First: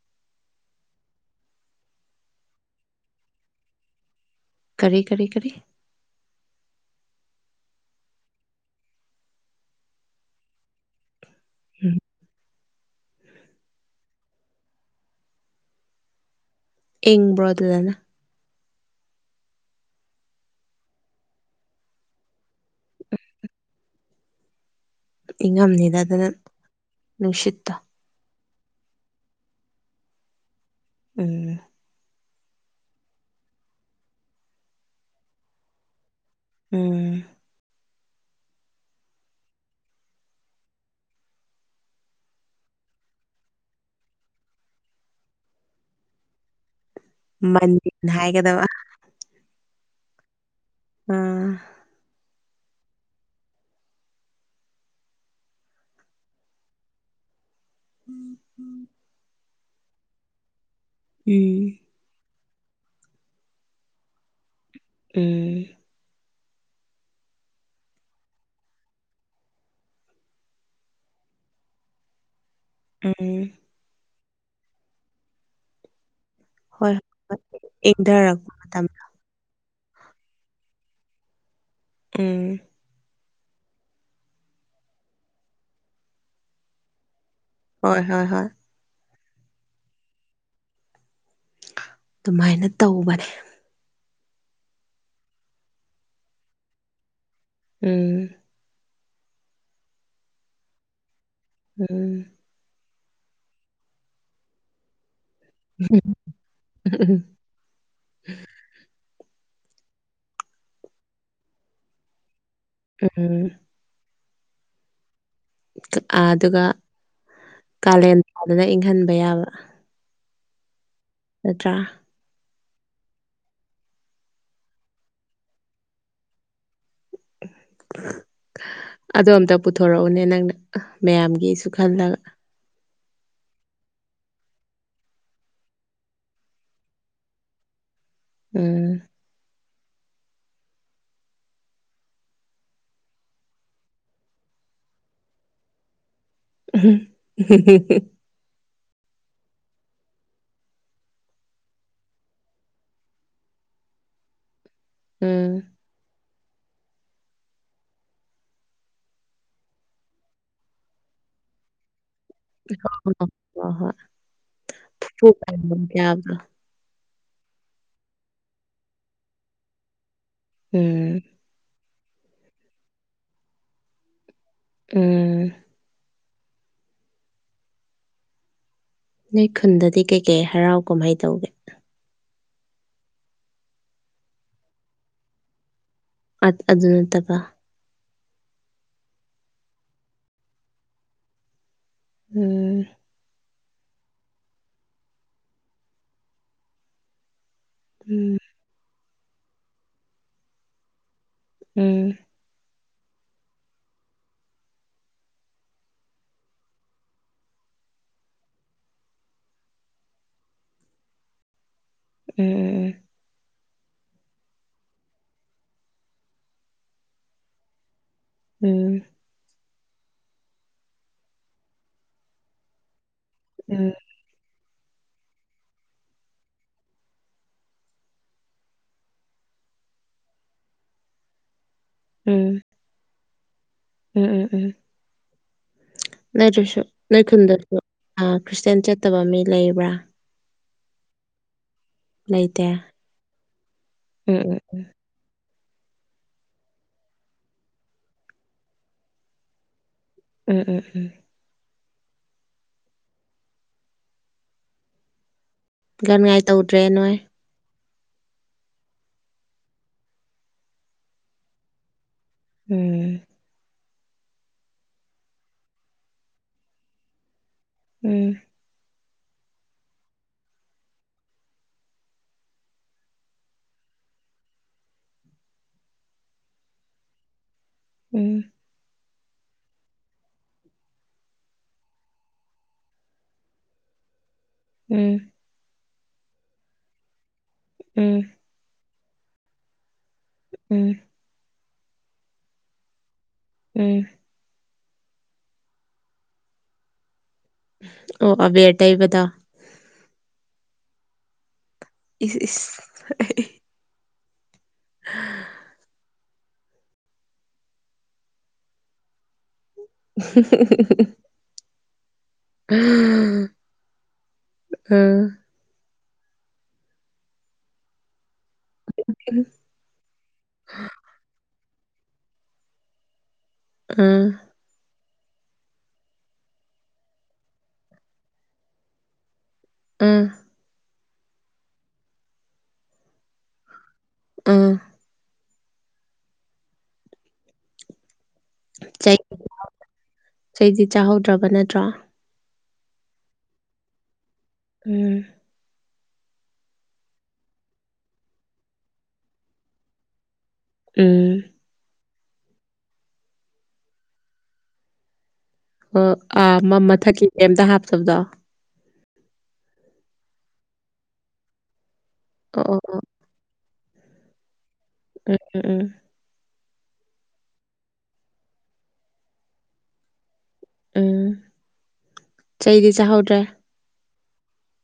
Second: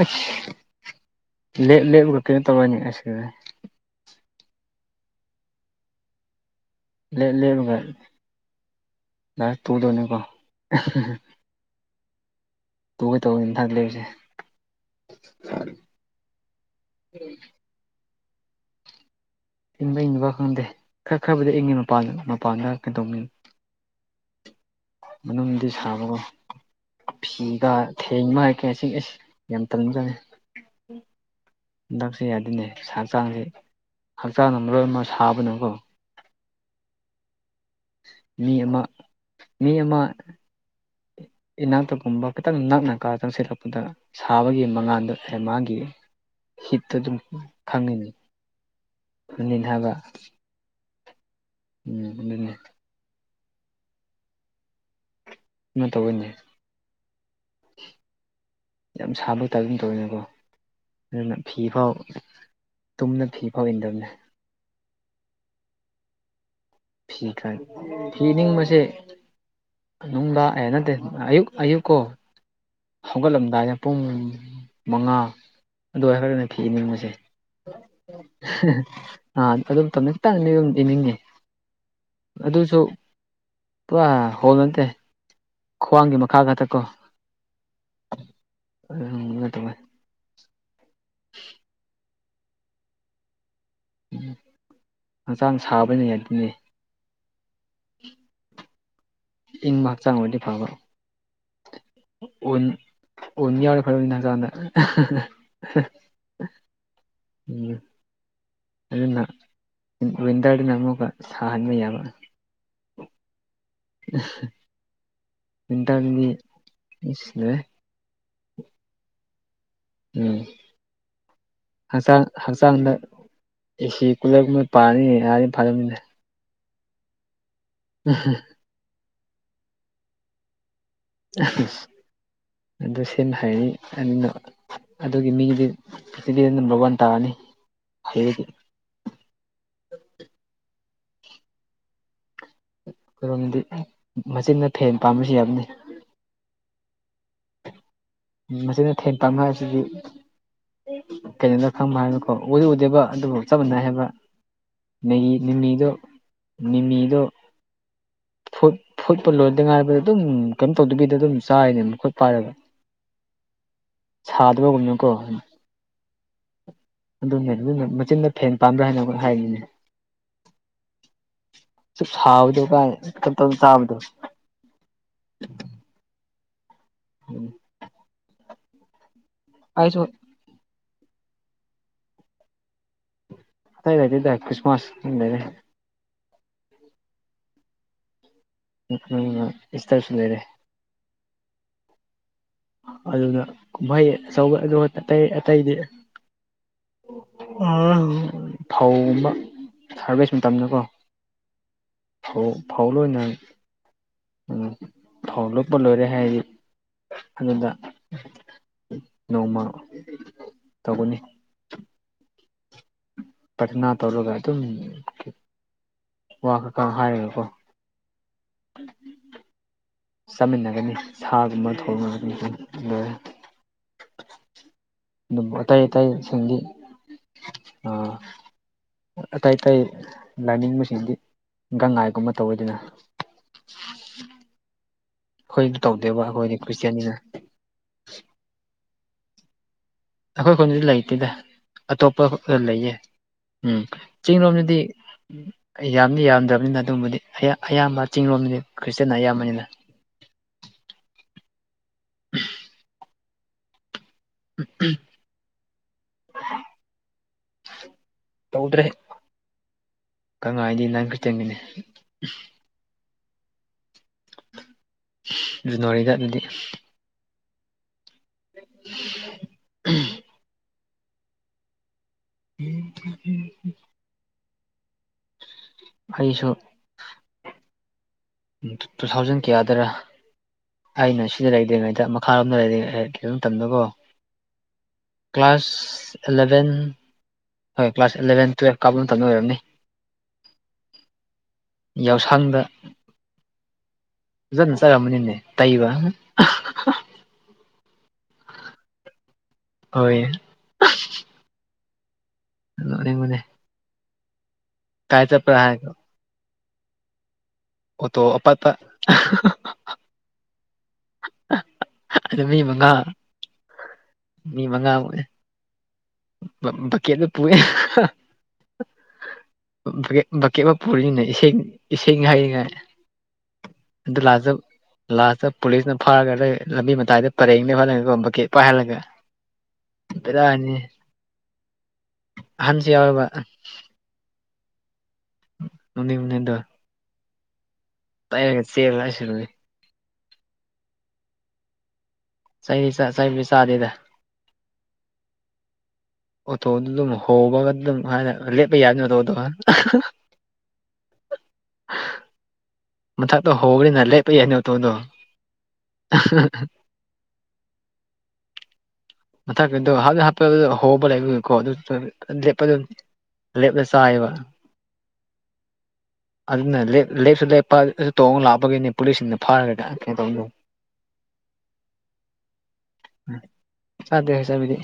ꯑꯩꯁ ꯂꯦꯞ ꯂꯦꯞꯂꯒ ꯀꯩꯅꫭ ꯇꯧꯔꯅꯤ ꯑꯁꯤ [unintelligible] ꯀꯔꯤ ꯀꯔꯤ ꯀꯔꯤ ꯂꯦ ꯂꯦꯞꯂꯒ ꯂꯥꯏꯁꯇ ꯇꯨꯗꯣꯏꯅꯤꯀꯣ ꯎꯝ ꯇꯨꯒꯦ ꯇꯧꯕꯅꯤ ꯅꯟꯊꯛ ꯂꯩꯔꯤꯁꯦ ꯏꯪꯕ꯭ꯔꯣ ꯑꯗꯨꯗꯅ ꯏꯪꯕ ꯏꯪꯗꯕ ꯈꯪꯗꯦ ꯈꯔ ꯈꯔꯕꯨꯗꯤ ꯏꯪꯉꯦ ꯃꯄꯥꯟꯗ ꯃꯄꯥꯟꯗ ꯀꯩꯗꯧꯅꯤ ꯃꯅꯨꯡꯗꯤ ꯏꯪꯉꯝꯅꯤꯗ ꯁꯥꯕꯒꯣ ꯑꯗꯨꯅ ꯐꯤꯗ ꯅꯨꯡꯁꯤꯠꯇꯣ ꯊꯦꯡꯕ ꯍꯥꯏꯀꯦ ꯑꯁꯤ ꯑꯁ ꯌꯥꯝ ꯇꯟꯕ ꯖꯠꯅ‌ꯦ ꯎꯝ ꯍꯟꯗꯛꯁꯦ ꯌꯥꯗ‌ꯦꯅꯦ ꯍꯛꯆꯥꯡꯁꯦ ꯍꯛꯆꯥꯡꯅ ꯃꯔ‌ꯦꯜ ꯑꯃꯀ‌ꯣ ꯁꯥꯕꯅꯦꯀꯣ ꯎꯝ ꯃꯤ ꯑꯃ ꯃꯤ ꯑꯃ ꯏꯅꯥꯛꯇꯒꯨꯝꯕ ꯈꯤꯇꯪ ꯅꯛꯅꯀꯥ ꯆꯪꯁꯤꯜꯂꯨꯕꯗ ꯁꯥꯕꯒꯤ ꯃꯉꯥꯟꯗꯣ ꯃꯥꯒꯤ ꯍꯤꯠꯇꯨ ꯑꯗꯨꯝ ꯃꯟꯅꯤ ꯍꯥꯏꯒꯗꯕ ꯐꯨꯔꯤꯠ ꯑꯊꯥꯕ ꯎꯝ ꯎꯝ ꯑꯗꯨꯅ‌ꯦ ꯃꯥꯏ ꯇꯧꯌ‌ꯦꯅꯦ [unintelligible] ꯌꯥꯝ ꯁꯥꯕꯩ ꯇꯥꯞ ꯑꯗꯨꯝ ꯇꯧꯌ‌ꯦꯅ‌ꯦꯀꯣ ꯑꯗꯨꯅ ꯐꯤ ꯎꯝ ꯐꯥꯎ ꯇꯨꯝꯅ ꯐꯤꯐꯧ ꯏꯟꯗꯕꯅꯦ ꯎꯝ ꯐꯤ ꯈꯥꯏ ꯐꯤ ꯅꯤꯡꯕꯁꯦ ꯅꯨꯡꯗꯥꯡ ꯑꯦ ꯅꯠꯇꯦ ꯑꯌꯨꯛ ꯑꯌꯨꯛ ꯀꯣ ꯎꯝ ꯍꯧꯒꯠꯂꯝꯗꯥꯏꯗ ꯄꯨꯡ ꯃꯉꯥ ꯑꯗꯨꯋꯥꯏ‌ ꯈꯔ ꯍꯣꯏ ꯐꯤꯅꯤꯡꯕꯁꯦ ꯍꯣꯏ ꯏꯪꯊꯔꯛꯄ ꯃꯇꯝ [unintelligible] ꯎꯝ ꯑꯗꯨꯁꯨ ꯄꯨꯔꯥ ꯍꯣꯜ ꯅꯠꯇꯦ ꯈ꯭ꯋꯥꯡꯒꯤ ꯃꯈꯥ ꯈꯛꯇꯀꯣ ꯍꯣꯏ ꯍꯣꯏ ꯍꯣꯏ [unintelligible] ꯑꯗꯨꯃꯥꯏꯅ ꯇꯧꯕꯅꯦ ꯎꯝ ꯍꯛꯆꯥꯡ ꯁꯥꯕꯅ ꯌꯥꯗꯦꯅꯦ ꯎꯝ ꯏꯪꯕ ꯍꯛꯆꯥꯡ ꯑꯣꯏꯔꯗꯤ ꯐꯥꯕ ꯎꯝ ꯎꯟ ꯎꯟ ꯌꯥꯎꯔꯗꯤ ꯐꯗꯧꯅꯤ ꯍꯛꯆꯥꯡꯗ [unintelligible] ꯎꯝ ꯑꯗꯨꯅ ꯋꯤꯟꯇꯔꯗꯨꯅ ꯑꯃꯨꯛꯀ ꯁꯥꯍꯟꯕ ꯌꯥꯕ ꯎꯝ ꯋꯤꯟꯇꯔ ꯗꯗꯤ ꯑꯤꯏ ꯑꯗꯨꯒ ꯂ‌ꯣꯏꯔ‌ꯦ ꯀꯥꯂꯦꯟ ꯊꯥꯗꯅ ꯏꯪꯍꯟꯕ ꯌꯥꯕ ꯎꯝ ꯅꯠꯇꯔꯥ ꯍꯛꯆꯥꯡ ꯍꯛꯆꯥꯡꯗ ꯑꯦꯁꯤ ꯀꯨꯂꯔꯒꯨꯝꯕ ꯄꯥꯟꯅꯤ ꯍꯥꯏꯗꯤ ꯐꯥꯗꯧꯅꯤ [unintelligible] [unintelligible] ꯑꯗꯣ ꯑꯝꯇ ꯄꯨꯊꯣꯔꯛꯎꯅꯦ ꯅꯪꯅ ꯃꯌꯥꯝꯒꯤꯁꯨ ꯈꯜꯂꯒ ꯑꯗꯨ ꯁꯦꯟ ꯍꯥꯢꯔꯤ [unintelligible] ꯑꯗꯨꯒꯤ ꯃꯤꯒꯤꯗꯤ ꯄ꯭ꯔꯤꯊꯤꯕꯤꯗ ꯅꯝꯕꯔ ꯋꯥꯟ ꯇꯥꯔꯅꯤ ꯍꯩꯔꯗꯤ ꯎꯝ ꯑꯩꯈꯣꯢꯔꯣꯝꯗꯤ ꯃꯆꯤꯟꯅ ꯐꯦꯟ ꯄꯥꯝꯕꯁꯨ ꯌꯥꯕꯅꯤ [unintelligible] ꯃꯆꯤꯟꯗ ꯐꯦꯟ ꯄꯥꯟꯕ ꯍꯥꯢꯁꯤꯗꯤ ꯀꯩꯅꯣꯅ ꯈꯪꯕ ꯍꯥꯏꯔꯛꯑꯣꯀꯣ ꯎꯗꯤ ꯎꯗꯦꯕ ꯑꯗꯨꯕꯨ ꯆꯞ ꯃꯥꯟꯅꯩ ꯍꯥꯏꯕ ꯃꯦꯒꯤ ꯎꯝ ꯃꯤꯃꯤꯗꯣ ꯃꯤꯃꯤꯗꯣ ꯐꯨꯠ ꯐꯨꯠꯄ ꯂꯣꯏꯗꯉꯥꯢꯕꯗꯨ ꯑꯗꯨꯝ ꯀꯩꯝ ꯇꯧꯗꯕꯤꯗ ꯑꯗꯨꯝ ꯆꯥꯏꯅꯦ ꯃꯈꯨꯠ ꯄꯥꯏꯔꯒ [unintelligible] ꯍꯣꯏ ꯁꯥꯗꯕꯒꯨꯝꯅꯀꯣ ꯍꯣꯢ [unintelligible] ꯑꯗꯨꯅꯦ ꯑꯗꯨꯅ ꯃꯆꯤꯟꯗ ꯐꯦꯟ ꯄꯥꯟꯕ꯭ꯔꯥ ꯍꯥꯏꯅ ꯑꯈꯣꯢ ꯍꯥꯏꯔꯤꯅꯦ ꯎꯝ ꯁꯨꯛ ꯁꯥꯕꯗꯣ ꯀꯥꯏ ꯇꯞ ꯇꯞꯅ ꯆꯥꯕꯗꯣ ꯎꯝ ꯎꯝ ꯅꯣꯏ ꯑꯩꯁꯨ ꯈꯨꯟꯗꯗꯤ ꯀꯩ ꯀꯩ ꯍꯔꯥꯎ ꯀꯨꯝꯍꯩ ꯇꯧꯒꯦ ꯑꯇꯩ ꯂꯩꯇꯦꯗꯥ ꯈ꯭ꯔꯤꯁꯃꯥꯁꯇꯨꯝ ꯂꯩꯔꯦ ꯑꯗꯨ ꯅꯠꯇꯕ ꯃꯊꯪꯅ ꯏꯁꯇꯔꯁꯨ ꯂꯩꯔꯦ ꯎꯝ ꯑꯗꯨꯅ ꯀꯨꯝꯍꯩ ꯑꯆꯧꯕ ꯑꯗꯨ ꯑꯇꯩ ꯑꯇꯩꯗꯤ ꯎꯝ ꯐꯧ ꯑꯃ ꯍꯥꯔꯚꯦꯁ ꯃꯇꯝꯗꯀꯣ ꯎꯝ ꯐꯧ ꯐꯧ ꯂꯣꯢꯅ ꯐꯧ ꯂꯣꯛꯄ ꯂꯣꯏꯔꯦ ꯍꯥꯏꯗꯤ ꯑꯗꯨꯗ ꯅꯣꯡꯃ ꯇꯧꯒꯅꯤ ꯎꯝ ꯎꯝ ꯎꯝ ꯄ꯭ꯔꯥꯊꯅꯥ ꯇꯧꯔꯒ ꯑꯗꯨꯝ ꯋꯥ ꯈꯥꯀꯥ ꯍꯥꯏꯔꯒꯀꯣ ꯎꯝ ꯆꯥꯃꯤꯟꯅꯒꯅꯤ ꯁꯥꯒꯨꯝꯕ ꯊꯣꯡꯉꯒꯅꯤ ꯑꯗꯨꯝ ꯂꯣꯏꯔꯦ ꯎꯝ ꯑꯗꯨꯝ ꯑꯇꯩ ꯑꯇꯩꯁꯤꯡꯗꯤ ꯑꯥ ꯑꯇꯩ ꯑꯇꯩ ꯂꯥꯏꯅꯤꯡꯕꯁꯤꯡꯗꯤ ꯎꯝ ꯒꯪꯉꯥꯏꯒꯨꯝꯕ ꯇꯧꯋꯤꯗꯅ ꯎꯝ ꯎꯝ ꯎꯝ ꯑꯩꯈꯣꯏꯗꯤ ꯇꯧꯗꯦꯕ ꯑꯩꯈꯣꯏꯗꯤ ꯅꯠꯇ꯭ꯔꯁꯨ ꯈ꯭ꯔꯤꯁꯇꯤꯌꯥꯅꯤꯅ ꯅꯣꯢ ꯈꯨꯨꯟꯗꯁꯨ ꯈ꯭ꯔꯤꯁꯇꯦꯟ ꯆꯠꯇꯕ ꯃꯤ ꯂꯩꯕ꯭ꯔꯥ ꯑꯩꯈꯣꯏ ꯈꯨꯟꯗꯤ ꯂꯩꯇꯦꯗ ꯑꯇꯣꯞꯄ ꯈꯨꯟꯗ ꯂꯩꯇꯦ ꯂꯩꯌꯦ ꯎꯝ ꯆꯤꯡ ꯎꯝ ꯎꯝ ꯂꯣꯝꯗꯗꯤ ꯑꯩ ꯌꯥꯝꯗꯤ ꯌꯥꯝꯗ꯭ꯔꯕꯅꯤꯅ ꯑꯗꯨꯕꯨꯗꯤ ꯑꯌꯥꯝꯕ ꯆꯤꯡꯡꯂꯣꯝꯗꯗꯤ ꯈ꯭ꯔꯤꯁꯇꯦꯟꯅ ꯑꯌꯥꯝꯕꯅꯤꯅ ꯎꯝ ꯎꯝ ꯎꯝ ꯑꯝ ꯎ ꯎꯝ [inaudible] ꯒꯥꯟꯉꯥꯏ ꯇꯧꯗ꯭ꯔꯦ ꯅꯣꯏ ꯇꯧꯗ꯭ꯔꯦ ꯒꯥꯟꯉꯥꯢꯗꯤ ꯅꯪ [unintelligible] ꯎꯝ ꯖꯥꯅꯋꯥꯔꯤꯗ ꯑꯗꯨꯗꯤ ꯎꯝ [unintelligible] [unintelligible] ꯍꯩꯁꯨ ꯎꯝ ꯇꯨ ꯊꯥꯎꯖꯟ ꯀꯌꯥꯗꯔꯥ ꯑꯩꯅ ꯁꯤꯗ ꯂꯩꯗ꯭ꯔꯤꯉꯩꯗ ꯃꯈꯥꯔꯣꯝꯗ ꯂꯩ ꯃꯇꯝꯗꯀꯣ ꯎꯝ ꯀ꯭ꯂꯥꯁ ꯑꯦꯂꯚꯦꯟ ꯍꯣꯏ ꯀ꯭ꯂꯥꯁ ꯎꯝ ꯑꯦꯂꯚꯦꯟ ꯇꯨꯌꯦꯜꯞ ꯀꯥꯕ ꯃꯇꯝꯗ ꯑꯣꯏꯔꯝꯅꯤ ꯎꯝ ꯌꯥꯎꯁꯪꯗ ꯎꯝ ꯐꯖꯅ ꯆꯠꯅꯔꯝꯅꯤꯅꯦ ꯇꯩꯕ ꯑꯣ ꯑꯕꯦꯔ ꯇꯩꯕꯗꯣ ꯍꯣꯏ ꯏꯁ ꯏꯁ ꯅꯣꯛꯅꯤꯡꯕꯅꯦ ꯀꯥꯏ ꯆꯠꯕꯔꯥ ꯍꯥꯏꯗꯣ ꯑꯣꯇꯣ ꯑꯄꯥꯠꯕ [inaudible] ꯑꯗꯨ ꯃꯤ ꯃꯉꯥ ꯃꯤ ꯃꯉꯥ ꯑꯥ ꯃꯨꯛꯅꯦ ꯕꯥꯛꯀꯦꯠꯇ ꯄꯨꯑꯦ ꯕꯀꯦꯠ ꯑꯃ ꯄꯨꯔꯤꯅꯦ ꯏꯁꯤꯡ ꯍꯩꯔꯤꯉꯥꯏ ꯑꯗꯨ ꯑꯥ ꯂꯥꯁꯇ ꯂꯥꯁꯇ ꯄꯨꯂꯤꯁꯅ ꯐꯥꯔꯒ ꯂꯝꯕꯤ ꯃꯇꯥꯏꯗ ꯄꯔꯦꯡ ꯍꯜꯍꯥꯜꯂꯒꯕ ꯕꯀꯦꯠ ꯄꯥꯏꯍꯜꯂꯒ ꯎꯝ ꯕꯦꯔꯅꯤ ꯑꯍꯥꯟꯁꯨ ꯌꯥꯎꯑꯦꯕ ꯎꯝ ꯅꯣꯛꯅꯤꯡꯕꯅꯦ ꯑꯗꯣ ꯇꯩꯔꯒ ꯆꯦꯜꯕ ꯆꯩ ꯑꯁ ꯂꯣꯢꯔꯦ ꯆꯩꯗꯤ ꯆꯥꯍꯧꯗ꯭ꯔꯕ ꯅꯠꯇ꯭ꯔꯣ ꯆꯩ ꯆꯩꯗꯤ ꯆꯥꯗꯦꯗ ꯎꯝ ꯑꯣꯇꯣꯗꯨ ꯑꯗꯨꯝ ꯍꯣꯕꯒ ꯑꯗꯨꯝ ꯍꯥꯏꯅ ꯂꯦꯞꯄ ꯌꯥꯗꯦꯗꯅ ꯑꯣꯇꯣꯗꯣ ꯎꯝ ꯑ ꯃ ꯑ ꯑꯗꯨ ꯍꯣꯅ ꯅ ꯂꯩ ꯄꯩꯅꯧ ꯇꯣ ꯑꯣ ꯑꯥ ꯃ ꯃꯊꯛꯀꯤ ꯀꯩꯝꯇ ꯍꯥꯞꯇꯕꯗꯣ ꯃꯊꯛ ꯀꯗꯣ ꯍꯥꯞ ꯍꯥꯞꯄ ꯍꯣꯕ ꯂꯩꯀꯣ ꯑꯗꯨ ꯂꯦꯞꯄ ꯑꯗꯨ ꯑꯣ ꯑꯣ ꯑꯣ ꯑꯂꯦꯕꯁꯥꯏꯕ ꯎꯝ ꯎꯝ ꯎꯝ ꯑꯗꯨꯅ ꯂ ꯂꯦꯞꯁꯨ ꯂꯦꯞꯄ ꯑꯗꯨ ꯇꯣꯡꯅ ꯂꯥꯛꯞꯄꯒꯤꯅꯦ ꯄꯨꯂꯤꯁꯁꯤꯡꯅ ꯐꯥꯔꯒꯗꯤ ꯀꯩꯅꯣ ꯇꯧ ꯎꯝ ꯆꯩꯗꯤ ꯆꯥꯍꯧꯗ꯭ꯔꯦ ꯁꯥꯗꯦ ꯍꯥꯏꯁꯕꯤꯗꯤ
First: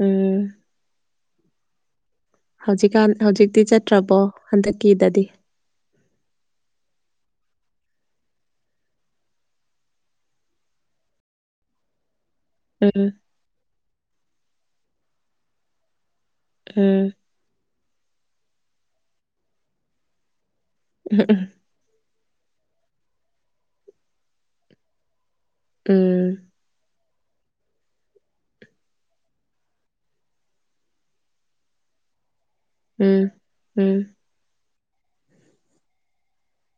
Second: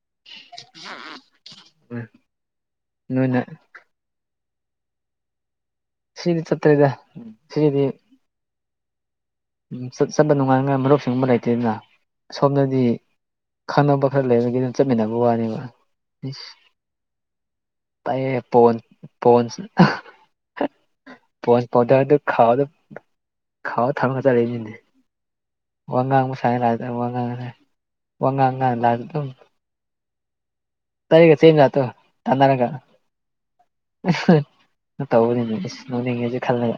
ꯎꯝ ꯍ [inaudible] ꯍꯧꯖꯤꯛꯀꯥꯟ ꯍꯧꯖꯤꯛꯇꯤ ꯆꯠꯇ꯭ꯔꯕꯣ ꯍꯟꯗꯛꯀꯤꯗꯗꯤ ꯁꯤꯔꯤꯗꯤ ꯆꯠꯇꯔꯦꯗ ꯁꯤꯔꯤꯗꯤ ꯆꯠꯄ ꯅꯨꯡꯉꯥꯏꯅꯉꯥꯏ ꯃꯔꯨꯞꯁꯤꯡꯒꯨꯝꯕ ꯂꯩꯇꯦꯗꯅ ꯁꯣꯝꯗꯗꯤ ꯎꯝ ꯈꯪꯅꯕ ꯈꯔ ꯂꯩꯕꯒꯤ ꯑꯗꯨ ꯆꯠꯃꯤꯟꯅꯕ ꯋꯥꯅꯦꯕ ꯎꯝ ꯕꯥꯢꯌꯦ ꯕꯣꯜ ꯕꯣꯜ ꯎꯝ ꯎꯝ ꯄꯥꯎꯗꯔ ꯗꯣ ꯈꯥꯎꯗ ꯊꯥꯝꯃ ꯆꯠꯂꯤꯅꯦ ꯋꯥꯉꯥꯡ ꯎꯝ ꯃ ꯁꯥꯏ ꯂꯥꯛ ꯋꯥꯉꯥꯡꯁꯦ ꯋꯥ ꯉꯥꯡꯒꯥꯡ [inaudible] ꯂꯗ ꯑꯗꯨꯝ ꯇꯔꯀ ꯁꯦꯝꯣ ꯆꯥꯟꯅꯅ ꯀ ꯎꯝ ꯎꯝ ꯇꯧꯕꯅꯤꯅꯦ ꯏꯁ ꯅꯧꯅꯤꯡꯉꯦꯁꯨ ꯈꯜꯂꯦ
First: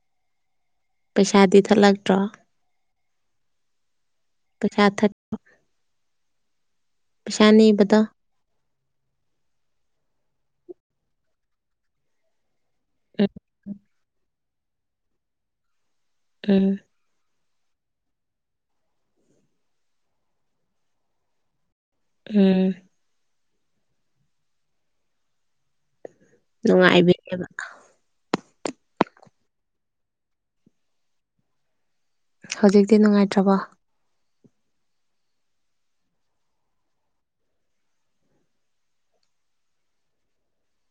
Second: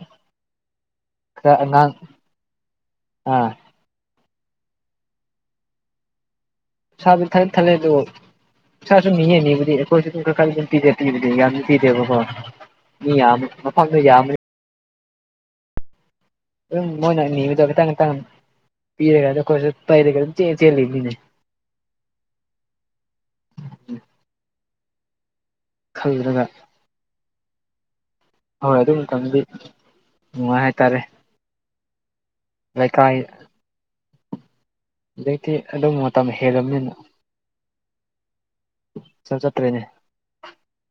ꯀ ꯄꯩꯁꯥꯗꯤ ꯅꯥꯟ ꯊꯠꯂꯛꯇ꯭ꯔꯣ ꯑꯥ ꯄꯩꯁꯥ ꯊꯠꯄ ꯁ ꯊꯦ ꯊꯂꯦ ꯑꯗꯨ ꯅꯤꯕꯗꯣ ꯄꯥꯁꯨ ꯌꯦ ꯅꯤꯕꯨꯗꯤ ꯑꯩꯈꯣꯏꯁꯨ ꯑꯗꯨꯝ ꯈꯔ ꯈꯔ ꯑꯗꯨꯝ ꯄꯤꯗꯦ ꯄꯤꯕꯗꯤ ꯌꯥꯝ ꯄꯤꯗꯦꯕꯀꯣ ꯃꯤ ꯎꯝ ꯌꯥꯝꯕ ꯃꯐꯝꯗ ꯌꯥꯝꯕ ꯎꯝ ꯑꯗꯨꯝ ꯃꯣꯏꯅ ꯅꯤꯕꯗꯣ ꯈꯤꯇꯪꯅ ꯇꯅ ꯄꯤꯔꯒ ꯈꯠ ꯄꯩꯔꯒ ꯑꯗꯨꯝ ꯆꯦꯜꯂꯤ ꯃꯤꯅꯦ ꯎꯝ ꯈꯜꯂꯒ ꯅꯨꯡꯉꯥꯏꯕꯅꯦꯕ ꯍꯣꯏ ꯑꯗꯨ ꯃꯇꯝꯗꯤ ꯅꯨꯡꯉꯥꯏ ꯍꯥꯏꯇꯥꯔꯦ ꯍꯧꯖꯤꯛꯇꯤ ꯂꯩꯀꯥꯏ ꯅꯨꯡꯉꯥꯏꯇ꯭ꯔꯕꯣ ꯍꯧꯖꯤꯛꯇꯤ ꯑꯗꯨꯝ ꯃꯇꯝ ꯍꯦꯜꯂꯕꯅꯤꯅ ꯁ ꯆꯠꯇ꯭ꯔꯦꯅꯦ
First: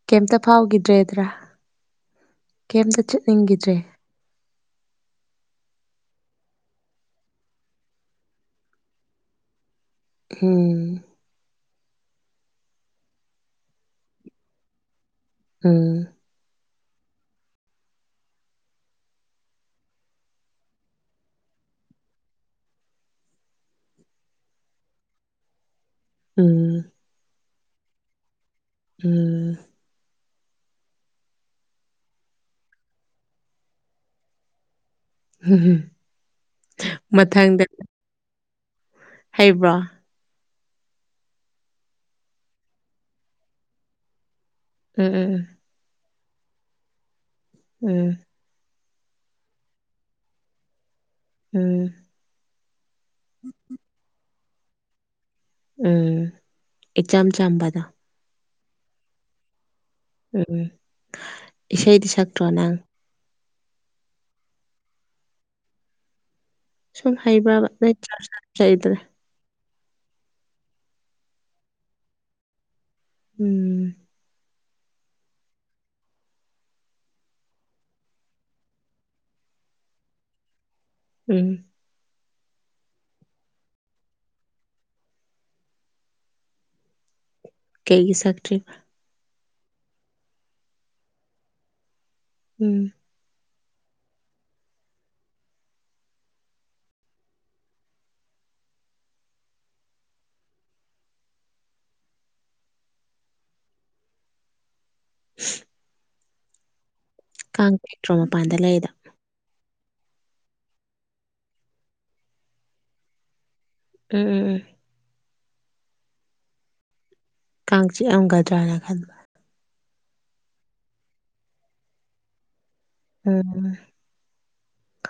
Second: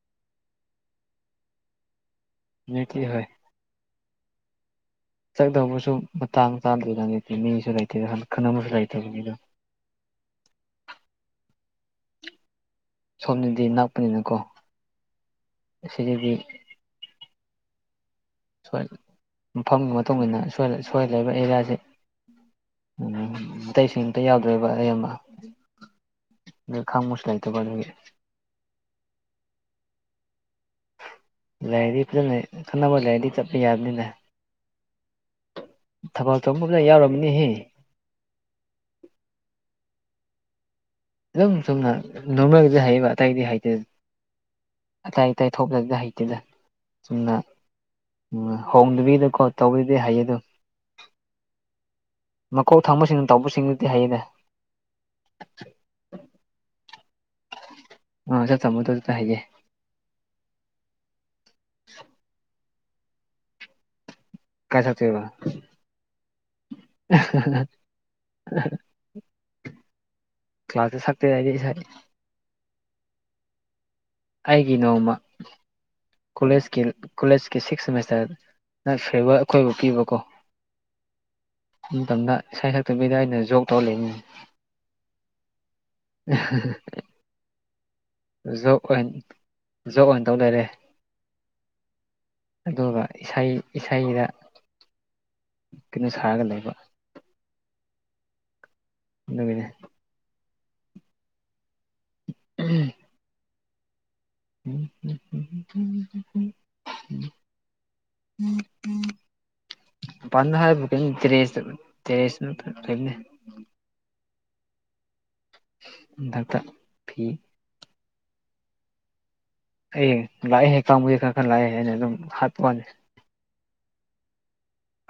ꯀꯩꯝꯇ ꯐꯥꯎꯈꯤꯗ꯭ꯔꯦꯗ꯭ꯔꯥ ꯀꯩꯝꯇ ꯍꯧꯖꯤꯛꯇꯤ ꯍꯣꯏ ꯆꯠꯅꯤꯡꯈꯤꯗ꯭ꯔꯦ ꯆꯠꯗꯧꯕꯁꯨ ꯃꯇꯥꯡ ꯆꯥꯗ꯭ꯔꯦꯗ ꯅꯠꯇꯦ ꯃꯤꯁꯨ ꯂꯩꯇꯦꯗꯟ ꯈꯟꯅꯕꯁꯨ ꯂꯩꯇꯕꯅꯤꯗ ꯍꯝ ꯁꯣꯝꯅꯗꯤ ꯅꯛꯄꯅꯤꯅꯀꯣ ꯎꯝ ꯑꯁꯤꯒꯤꯗꯤ ꯃꯐꯝꯒꯤ ꯃꯇꯨꯡ ꯃꯇꯨꯡꯏꯟꯅ ꯁꯣꯏ ꯂꯩꯕ ꯑꯦꯔꯤꯌꯥꯁꯤ ꯎꯝ ꯑꯇꯩꯁꯤꯡ ꯑꯝꯇ ꯌꯥꯎꯗꯣꯏꯕ ꯑ ꯑꯃ ꯎꯝ ꯑꯗꯨ ꯈꯪ ꯃꯁꯂꯥꯏ ꯇꯒꯦ ꯎꯝ ꯂꯥꯏꯔꯗꯤ ꯐꯖꯅ ꯈꯟꯅꯕ ꯂꯩꯥꯏꯔꯗꯤ ꯆꯠꯄ ꯌꯥꯕꯅꯤꯅ ꯊꯕꯥꯛ ꯆꯣꯐꯗ ꯌꯥꯎꯔꯝꯔꯕꯅꯤꯍꯦ ꯃꯊꯪꯗ ꯍꯩꯕ꯭ꯔꯣ ꯑꯗꯨꯝ ꯁꯨꯝꯝꯅ ꯅꯣꯔꯃꯦꯜꯒꯤꯗꯤ ꯍꯥꯏꯕ ꯑꯇꯩꯗꯤ ꯍꯥꯏꯇꯦ ꯑ ꯎꯝ ꯑ ꯊꯣꯛꯂꯒꯗ ꯍꯩꯇꯗ ꯆꯨꯝꯅ ꯎꯝ ꯎꯝ ꯍꯣꯡꯗꯕꯤꯗꯀꯣ ꯇꯧꯕꯗꯤ ꯍꯩꯌꯦ ꯑꯗꯨ ꯎꯝ ꯃꯀꯧ ꯊꯥꯡꯕꯁꯤꯡꯅ ꯇꯧꯕꯁꯤꯡꯗꯨꯗꯤ ꯍꯩꯅꯦ ꯎꯝ ꯏꯆꯝ ꯆꯝꯕꯗꫭ ꯎꯝ ꯏꯆꯝꯕꯗꯨꯗ ꯍꯩꯌꯦ ꯎꯝ ꯏꯁꯩꯗꯤ ꯁꯛꯇ꯭ꯔꯣ ꯅꯪ ꯀꯥꯏ ꯁꯛꯇꫭꯏꯕ ꯁꯨꯝ ꯍꯩꯕꯔꯕ ꯅꫭꯏ ꯆꯔꯁ ꯌꯥꯝ ꯆꯠꯂꯨꯗꯅ ꯀꯂ꯭ꯥꯁꯇ ꯁꯛꯇꯦ ꯑꯩꯗꯤ ꯏꯁꯩ ꯎꯝ ꯑꯩꯒꯤ ꯅꯣꯡꯃ ꯀꯣꯂꯦꯖꯀꯤ ꯀꯣꯂꯦꯖꯀꯤ ꯁꯤꯛꯁ ꯁꯦꯃꯤꯁꯇꯔ ꯅꯪ ꯐ꯭ꯂꯦꯕꯔ ꯑꯩꯈꯣꯏꯕꯨ ꯄꯤꯕꯀꯣ ꯎꯝ ꯃꯇꯝꯗ ꯏꯁꯥ ꯁꯛꯇꯕꯤꯗ ꯑꯩꯅ ꯖꯣꯛ ꯇꯧꯔ ꯂꯩꯅꯤ [unintelligible] ꯀꯩꯒꯤ ꯆꯥ ꯖꯣꯕ ꯖꯣꯕ ꯑꯣꯏꯅ ꯇꯧ ꯂꯩꯔꯦ ꯎꯝ ꯑꯗꯨꯒ ꯏꯁꯩ ꯏꯁꯩꯗ ꯀꯩꯅꯣ ꯁꯥꯔꯒ ꯂꯩꯕ ꯑꯗꯨꯒꯤꯅꯦ ꯎꯝ [unintelligible] [inaudible] [unintelligible] ꯎꯝꯝ ꯎꯝ ꯀꯥꯡ ꯆꯤꯛꯇ꯭ꯔꯣ ꯃꯄꯥꯟꯗ ꯂꯩꯔꯤꯗꯣ ꯎꯝ [unintelligible] ꯄꯥꯅꯥ ꯍꯥꯏꯕ ꯗꯔ꯭ꯦꯁꯇ ꯗꯔ꯭ꯦꯁ ꯇꯅꯦ ꯎꯝꯎꯝ ꯎꯝ ꯊꯛꯇ ꯐꯤ ꯀꯥꯡ ꯆꯤꯛꯑꯝꯒꯗ꯭ꯔꯥꯅ ꯈꯟꯕ ꯑꯩꯌꯦꯡ ꯂꯥꯛꯑꯦ ꯍꯦꯛ ꯀꯥꯡꯕꯨꯗꯤ ꯈꯔ ꯈꯔ ꯂꯥꯛꯑꯦ ꯍꯥꯏꯅ ꯑꯗꯨꯝ ꯍꯥꯠꯄ ꯋꯥꯅꯤ ꯎꯝ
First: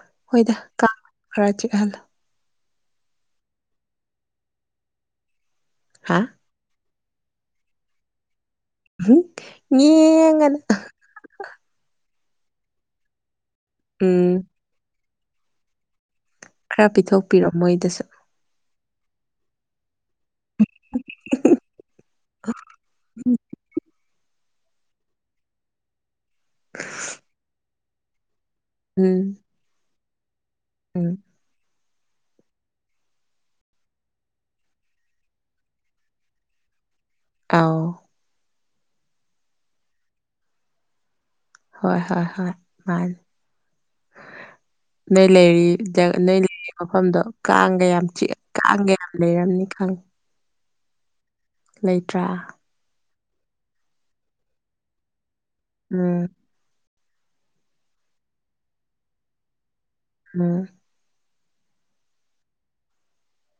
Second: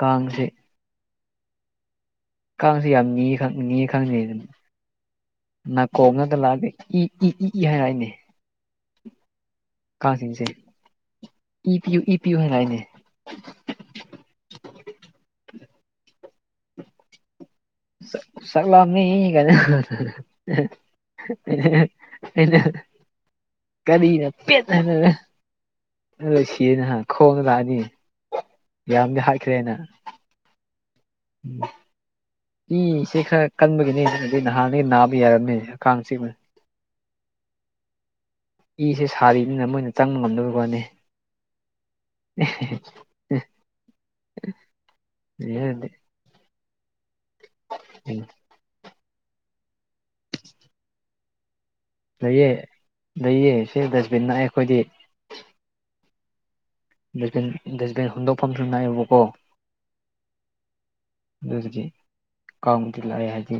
ꯀꯥꯡꯁꯦ ꯍꯣꯏꯗꯥ ꯀꯥꯡ ꯈꯔ ꯆꯤꯛꯍꯜꯂꯣ ꯀꯥꯡꯁꯤ ꯌꯥꯝ ꯅꯤ ꯈꯪ ꯅꯤꯈꯪꯅꯦꯗꯨꯅ ꯍꯥ ꯅꯥꯀꯣꯡꯗꯇ ꯂꯥꯛꯄꯦ ꯏ ꯏ ꯏ ꯏ ꯍꯥꯏꯔꯏꯅꯦ ꯎꯝ ꯀꯥꯁꯤꯡꯁꯦ ꯌꯦꯡꯒꯅꯨ ꯏ ꯄꯤꯌꯨ ꯏ ꯄꯤꯌꯨ ꯍꯥꯏꯅ ꯍꯥꯏꯅꯦ ꯎꯝ ꯈꯔ ꯄꯤꯊꯣꯛꯄꯤꯔꯣ ꯃꯣꯏꯗ ꯆꯥꯛ ꯂꯥꯝꯃꯦ ꯀꯥꯏꯅ ꯑꯩꯅ ꯀꯔꯤꯅ ꯄꯦꯠ ꯊꯥꯖꯤꯜꯂꯦ ꯑꯗꯨꯗ ꯁꯤꯔꯦꯅꯦꯍꯥ ꯈꫭꯡꯉ ꯂꯥꯛꯑꯗꯤ ꯌꯥꯝꯗꯤ ꯎꯝ ꯍꯥꯠꯈ꯭ꯔꯦ ꯑꯩꯅ ꯎꯝ ꯎꯝ [unintelligible] ꯏ ꯁꯦ ꯈꯔ ꯀꯟꯕꯒꯤꯅꯦ ꯅꯠꯇꯔꯗꯤ ꯅꯍꯥꯟꯗꯒꯤ ꯅꯥꯕ ꯌꯥꯔꯝꯅꯩ ꯀꯥꯡꯆꯤꯛ ꯑꯧ ꯏꯁꯦ ꯁꯥꯔꯤꯕꯅꯤꯅ ꯃꯣꯏꯅ ꯆꯪꯕ ꯉꯝꯗꯕꯩ ꯋꯥꯅꯦ ꯍꯣꯏ ꯍꯣꯏ ꯍꯣꯏ ꯃꯥꯅꯤ ꯅꯣꯏ ꯂꯩꯔꯤꯗꫭ ꯅꯣꯏ ꯂꯩꯔꯤ ꯃꯐꯝꯗꯣ ꯀꯥꯡꯒ ꯌꯥꯝ ꯆꯤꯛ ꯀꯥꯡꯒ ꯌꯥꯝ ꯂꯩꯔꯝꯅꯤ ꯈꯪꯉꯦ ꯂꯩꯌꯦ ꯂꯩꯌꯦ ꯁꯦ ꯗꯁꯕꯤꯟ ꯅꯛꯑꯦ ꯑꯩꯈꯣꯏꯗꯤ ꯎꯝ ꯗꯁꯕꯤꯟ ꯗꯁꯕꯤꯟ ꯍꯨꯟꯗꯣꯛꯐꯝꯁꯨ ꯅꯛꯑꯦꯕꯀꯣ ꯎꯝ ꯑꯗꯨꯕꯨꯗꯤ ꯀꯥꯝꯒꯤ ꯂꯥꯛꯑꯦ ꯍꯥꯏꯗꯤ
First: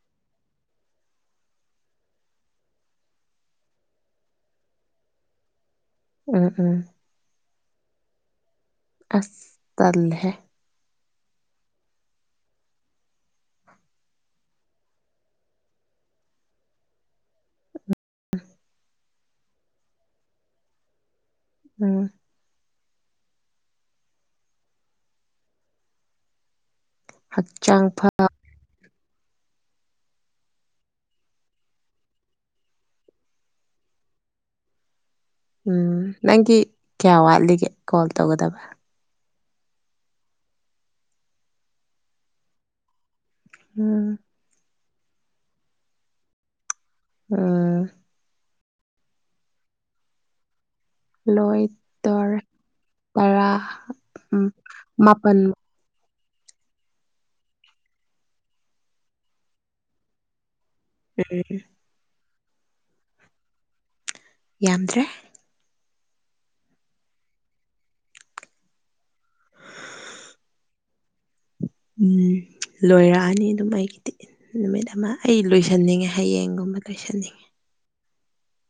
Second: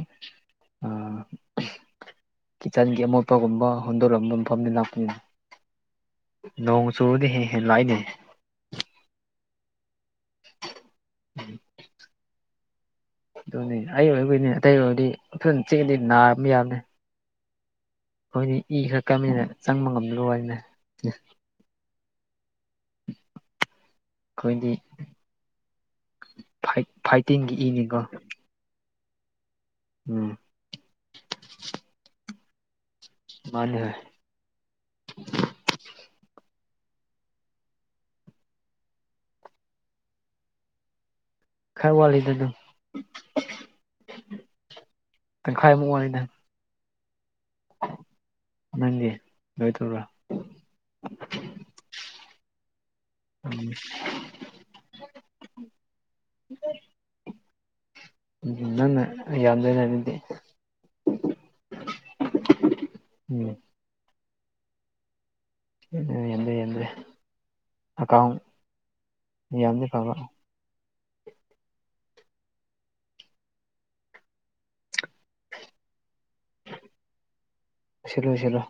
ꯀꯤꯠꯆꯟꯒꯤ ꯑꯃꯣꯠꯄꯒꯨꯝꯕ ꯍꯨꯟꯗꯣꯔꯝꯕ ꯃꯐꯝꯗꯨ ꯂꯥꯛꯄꯅꯤ ꯎꯝ ꯎꯝ ꯅꯣꯡ ꯆꯨꯔꯗꯤ ꯍꯦ ꯍꯦꯟ ꯂꯥꯛꯏꯅꯦ ꯑꯁ ꯇꯜꯂꯦꯍꯦ [inaudible] ꯑꯗꯨꯅꯦ ꯑꯩ ꯑꯣꯏꯕꯒꯤꯅꯦ ꯑꯇꯩ ꯑꯣꯏꯔꯗꯤ ꯐꯣꯏꯅ ꯆꯦꯡꯗꯤ ꯅꯥꯔ ꯌꯥꯕꯅꯤ ꯑꯩꯈꯣꯏꯗꯤ ꯏ ꯈꯔ ꯀꯃꯤꯅ ꯆꯪꯕ ꯉꯝꯂꯨ [unintelligible] ꯎꯝ ꯑꯩꯈꯣꯏꯗꯤ ꯐꯥꯏ ꯐꯥꯏꯇꯤꯡꯒꯤ ꯍꯛꯆꯥꯡ ꯏꯅꯤꯀꯣ ꯐ ꯎꯝ ꯃꯥꯅꯦ ꯎꯝ ꯅꯪꯒꯤ ꯀꯌꯥ ꯋꯥꯠꯂꯤꯒꯦ ꯀꯣꯜ ꯇꯧꯒꯗꯕ ꯈꯔ ꯋꯥꯠꯂꯤꯗ ꯑꯗꯨꯝ ꯎꯝ ꯇꯪꯈꯥꯏꯃꯨꯛ ꯋꯥꯠꯂꯤꯗ ꯎꯝ ꯅꯪꯒꯤ ꯂꯣꯏ [unintelligible] ꯂꯣꯏꯗꯣꯔꯦ ꯇꯔꯥ ꯎꯝ ꯎꯝ ꯃꯥꯄꯟ ꯎꯝ ꯅꯪꯅ [unintelligible] [inaudible] ꯎꯝ ꯌꯥꯝꯗ꯭ꯔꯦ ꯌꯥꯗ꯭ꯔꯦ ꯌꯤꯗ꯭ꯔꯦ ꯑꯀꯥꯎꯟ ꯌꯥꯝꯗꯤ [unintelligible] ꯎꯝ ꯂꯣꯏꯔꯛꯑꯅꯤ ꯑꯗꯨꯝ ꯑꯩꯒꯤꯗꯤ ꯅꯨꯃꯤꯠ ꯑꯃ ꯑꯩ ꯂꯣꯏꯁꯟꯅꯤꯡꯉꯦ ꯍꯌꯦꯡꯒꯨꯝꯕ ꯂꯣꯏꯁꯟꯅꯤꯡꯉꯦ ꯁꯤꯂꯣ ꯁꯤꯂꯣ